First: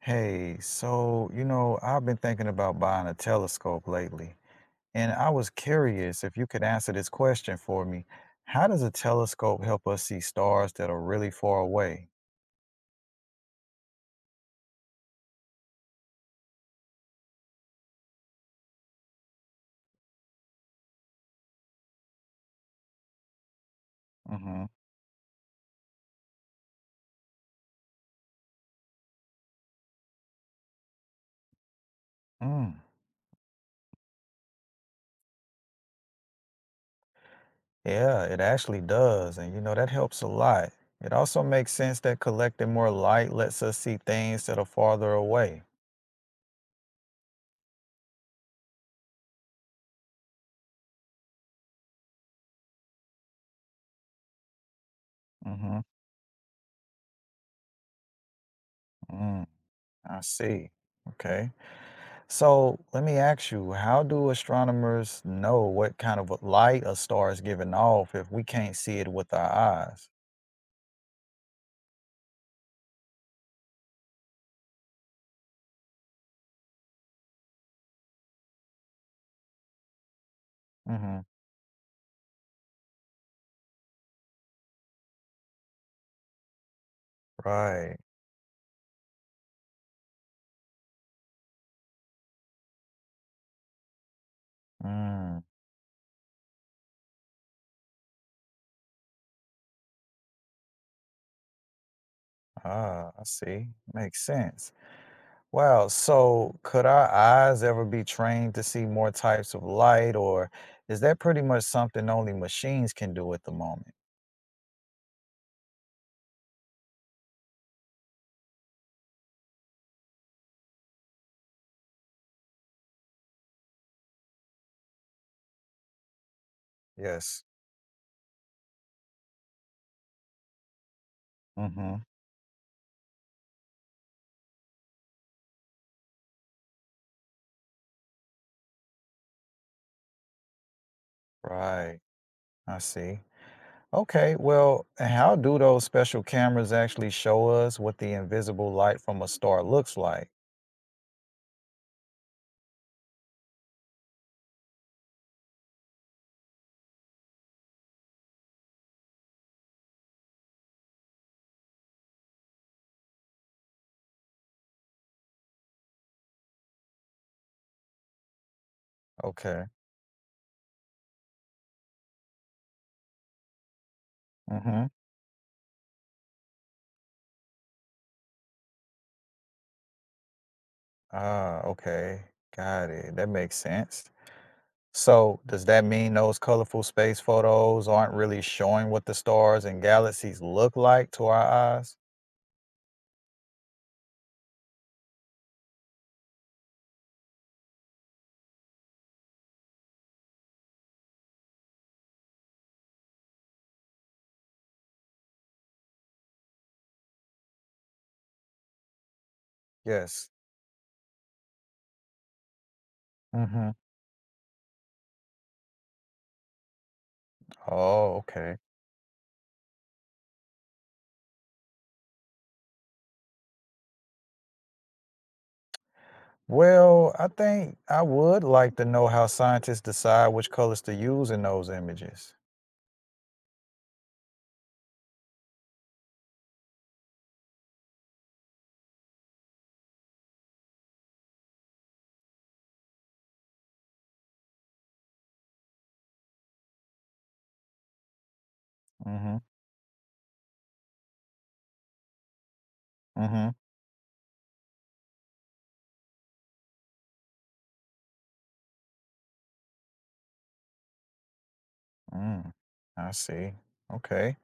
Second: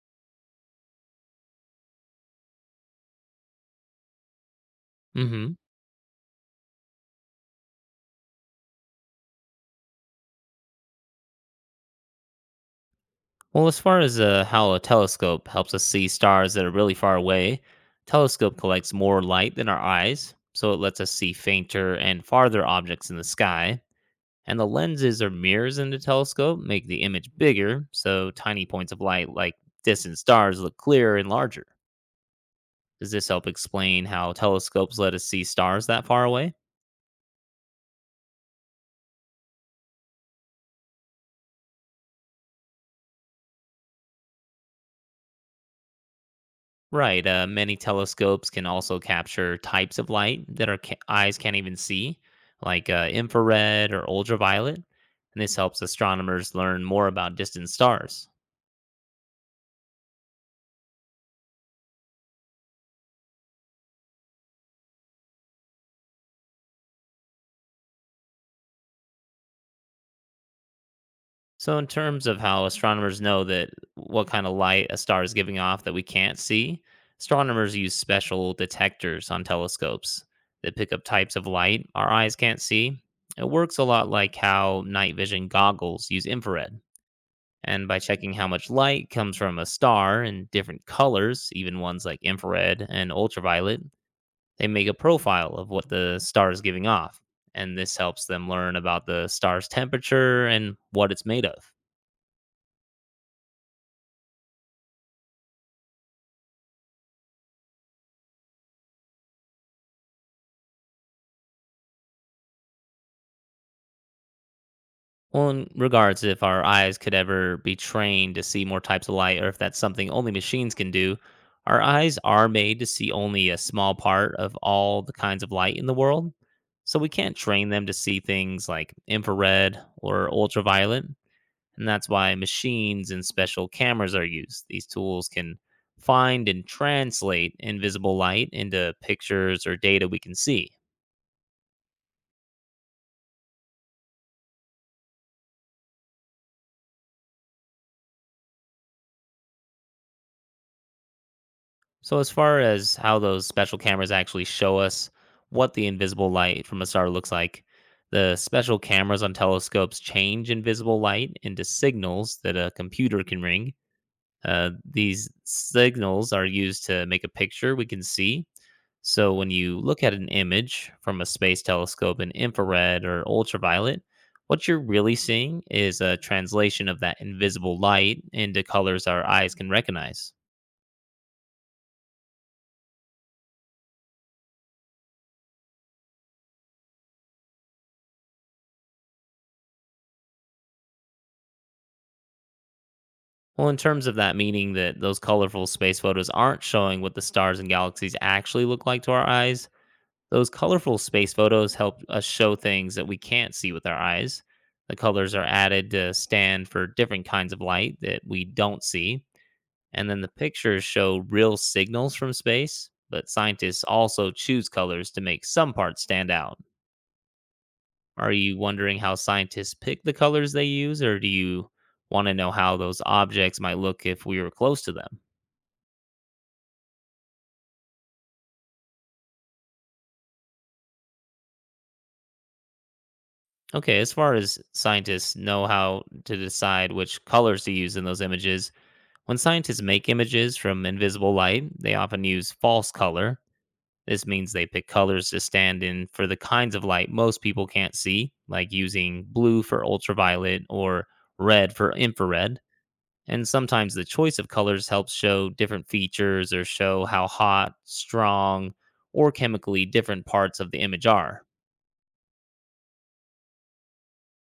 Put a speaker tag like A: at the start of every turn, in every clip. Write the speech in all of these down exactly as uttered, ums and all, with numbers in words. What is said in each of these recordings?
A: Hey, so, you know, I've been thinking about buying a telescope lately, and I was
B: Hmm.
A: curious if you could answer this question for me. How does a telescope help us see stars that are really far away?
B: Well, as far as uh, how a telescope helps us see stars that are really far away, telescope collects more light than our eyes, so it lets us see fainter and farther objects in the sky. And
A: Mm-hmm.
B: the lenses or mirrors in the telescope make the image bigger, so tiny points of light like distant stars look clearer and larger.
A: Mm.
B: Does this help explain how telescopes let us see stars that far away?
A: Yeah, it actually does. And you know, that helps a lot. It also makes sense that collecting more light lets us see things that are farther away.
B: Right. Uh, many telescopes can also capture types of light that our ca- eyes can't even see, like uh, infrared or ultraviolet. And this helps
A: Hmm.
B: astronomers learn more about distant stars.
A: Mm, I see. Okay. So let me ask you, how do astronomers know what kind of light a star is giving off if we can't see it with our eyes?
B: So, in terms of how astronomers know that what kind of light a star is giving off that we can't see, astronomers use special detectors on telescopes that pick up
A: Hmm.
B: types of light our eyes can't see. It works a lot like how night vision goggles use infrared. And
A: Right.
B: by checking how much light comes from a star in different colors, even ones like infrared and ultraviolet, they make a
A: Mm,
B: profile of what the star is giving off. And this helps them learn about the star's temperature and what it's made of.
A: ah, I see. Makes sense. Wow, so could our eyes ever be trained to see more types of light, or is that pretty much something only machines can do at the moment?
B: Well, in regards if our eyes could ever be trained to see more types of light, or if that's something only machines can do, our eyes are made to see only a small part of all the kinds of light in the world. So we can't
A: Yes.
B: train them to see things like infrared or ultraviolet, and
A: Mm-hmm.
B: that's why machines and special cameras are used. These tools can find and translate invisible light into pictures or data we can see.
A: Right. I see. Okay, well, and how do those special cameras actually show us what the invisible light from a star looks like?
B: So, as far as how those special cameras actually show us what the invisible light from a star looks like, the special cameras on telescopes change invisible light into signals that a computer can ring. Uh, these signals are used to make a picture we can see. So, when
A: Okay.
B: you look at an image from a space telescope in infrared or ultraviolet, what you're
A: Mm-hmm.
B: really seeing is a translation of that invisible light into colors our eyes can recognize.
A: Ah, okay. Got it. That makes sense. So, does that mean those colorful space photos aren't really showing what the stars and galaxies look like to our eyes?
B: Well, in terms of that, meaning that those colorful space photos aren't showing what the stars and galaxies actually look like to our eyes, those colorful space photos help us show things that we can't see with our eyes. The colors are added to stand for different kinds of light that we don't see. And then the
A: Yes.
B: pictures show real signals from space, but
A: Mm-hmm.
B: scientists also choose colors to make some parts stand out.
A: Oh,
B: Are
A: okay.
B: you wondering how scientists pick the colors they use, or do you want to know how those objects might look if we were close to them?
A: Well, I think I would like to know how scientists decide which colors to use in those images.
B: Okay, as far as scientists know how to decide which colors to use in those images, when scientists make images from invisible light, they often use false color. This means they pick colors to stand in for the kinds of light most people can't see, like using
A: Mm-hmm.
B: blue for ultraviolet or red for infrared. And
A: Mm-hmm.
B: sometimes the choice of colors helps show different features or show how hot, strong, or chemically different parts of the image are.
A: Mm. I see. Okay.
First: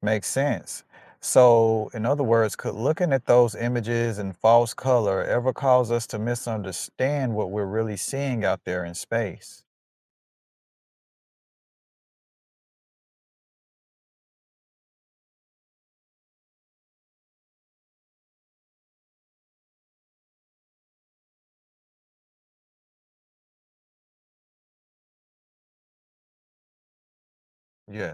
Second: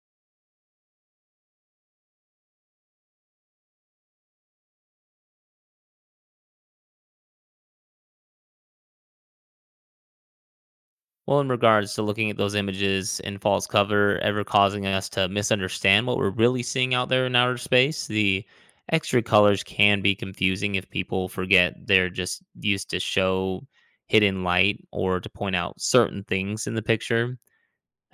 A: Makes sense. So, in other words, could looking at those images in false color ever cause us to misunderstand what we're really seeing out there in space?
B: Well, in regards to looking at those images in false cover, ever causing us to misunderstand what we're really seeing out there in outer space, the extra colors can be confusing if people forget they're just used to show hidden light or to point out certain things in the picture.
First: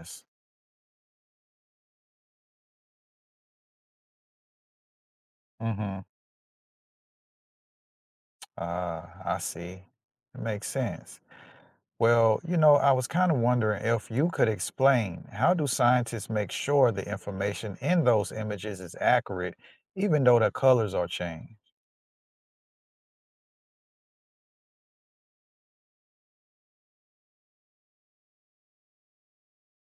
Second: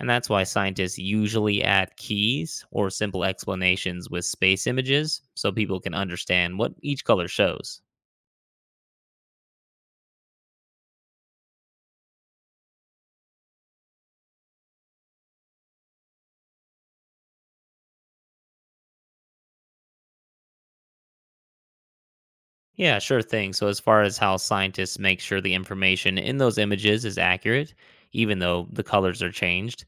B: And that's why scientists usually add keys or simple explanations with space images so people can
A: Mm-hmm.
B: understand what each color shows.
A: Uh, I see. It makes sense. Well, you know, I was kind of wondering if you could explain how do scientists make sure the information in those images is accurate, even though the colors are changed?
B: Yeah, sure thing. So, as far as how scientists make sure the information in those images is accurate, even though the colors are changed,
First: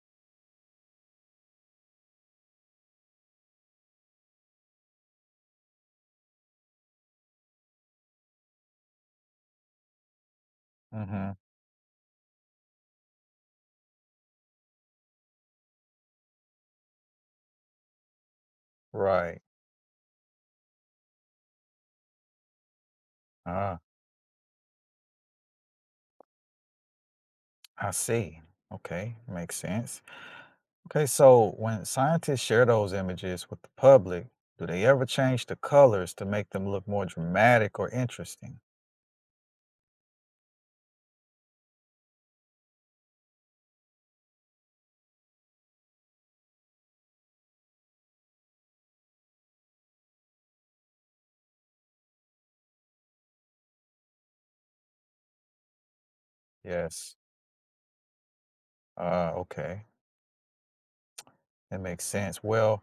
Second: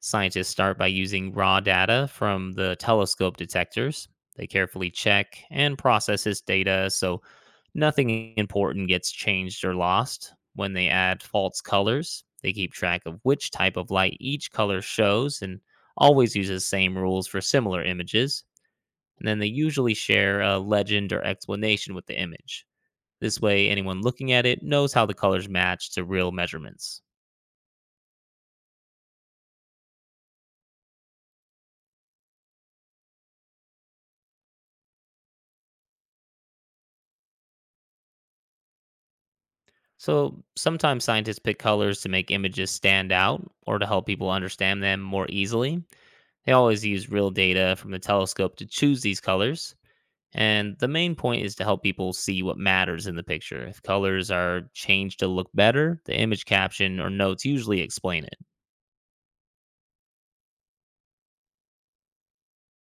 B: scientists start by using raw data from the telescope detectors. They carefully check and process this data so nothing important gets changed or lost. When they add
A: Mm-hmm.
B: false colors, they keep track of which type of light each color shows and always use the same rules for similar images. And then
A: Right.
B: they usually share a legend or explanation with the image. This way,
A: Ah,
B: anyone looking at it knows how the colors match to real measurements.
A: I see. Okay, makes sense. Okay, so when scientists share those images with the public, do they ever change the colors to make them look more dramatic or interesting?
B: So, sometimes scientists pick colors to make images stand out or to help people understand them more easily. They always use real data from the telescope to choose these colors. And the main point is to help people see what matters in the picture. If colors are changed to look better, the image caption or
A: Yes.
B: notes usually explain it.
A: Uh, okay, that makes sense. Well,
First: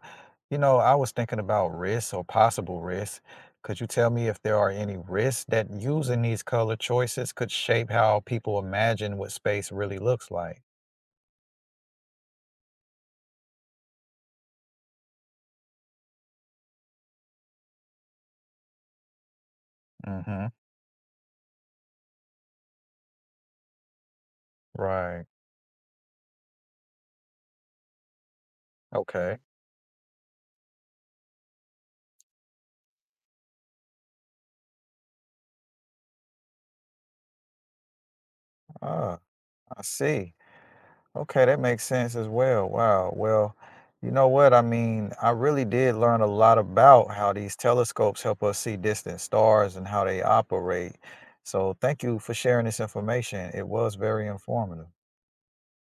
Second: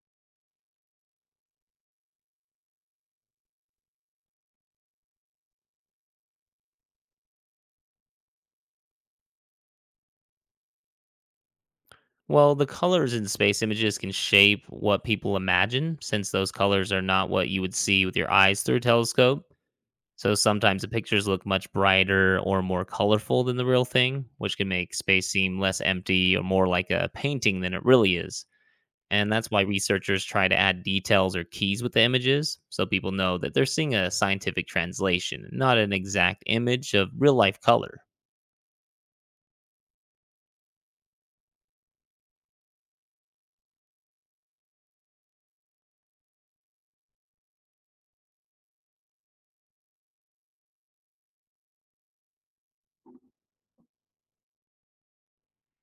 A: you know I was thinking about risks or possible risks. Could you tell me if there are any risks that using these color choices could shape how people imagine what space really looks like?
B: Well, the colors in space images can shape what people imagine, since those colors are not what you would see with your eyes through a telescope. So
A: Mm-hmm.
B: sometimes the pictures look much brighter or more colorful than the real thing, which can make
A: Right.
B: space seem less empty or more like a painting than it really is. And
A: Okay.
B: that's why researchers try to add details or keys with the images so people know that they're seeing a scientific translation, not an exact image of real life color.
A: Ah, I see. Okay, that makes sense as well. Wow. Well, you know what? I mean, I really did learn a lot about how these telescopes help us see distant stars and how they operate. So, thank you for sharing this information. It was very informative.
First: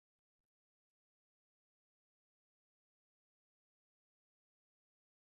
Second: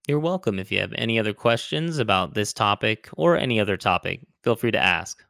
B: You're welcome. If you have any other questions about this topic or any other topic, feel free to ask.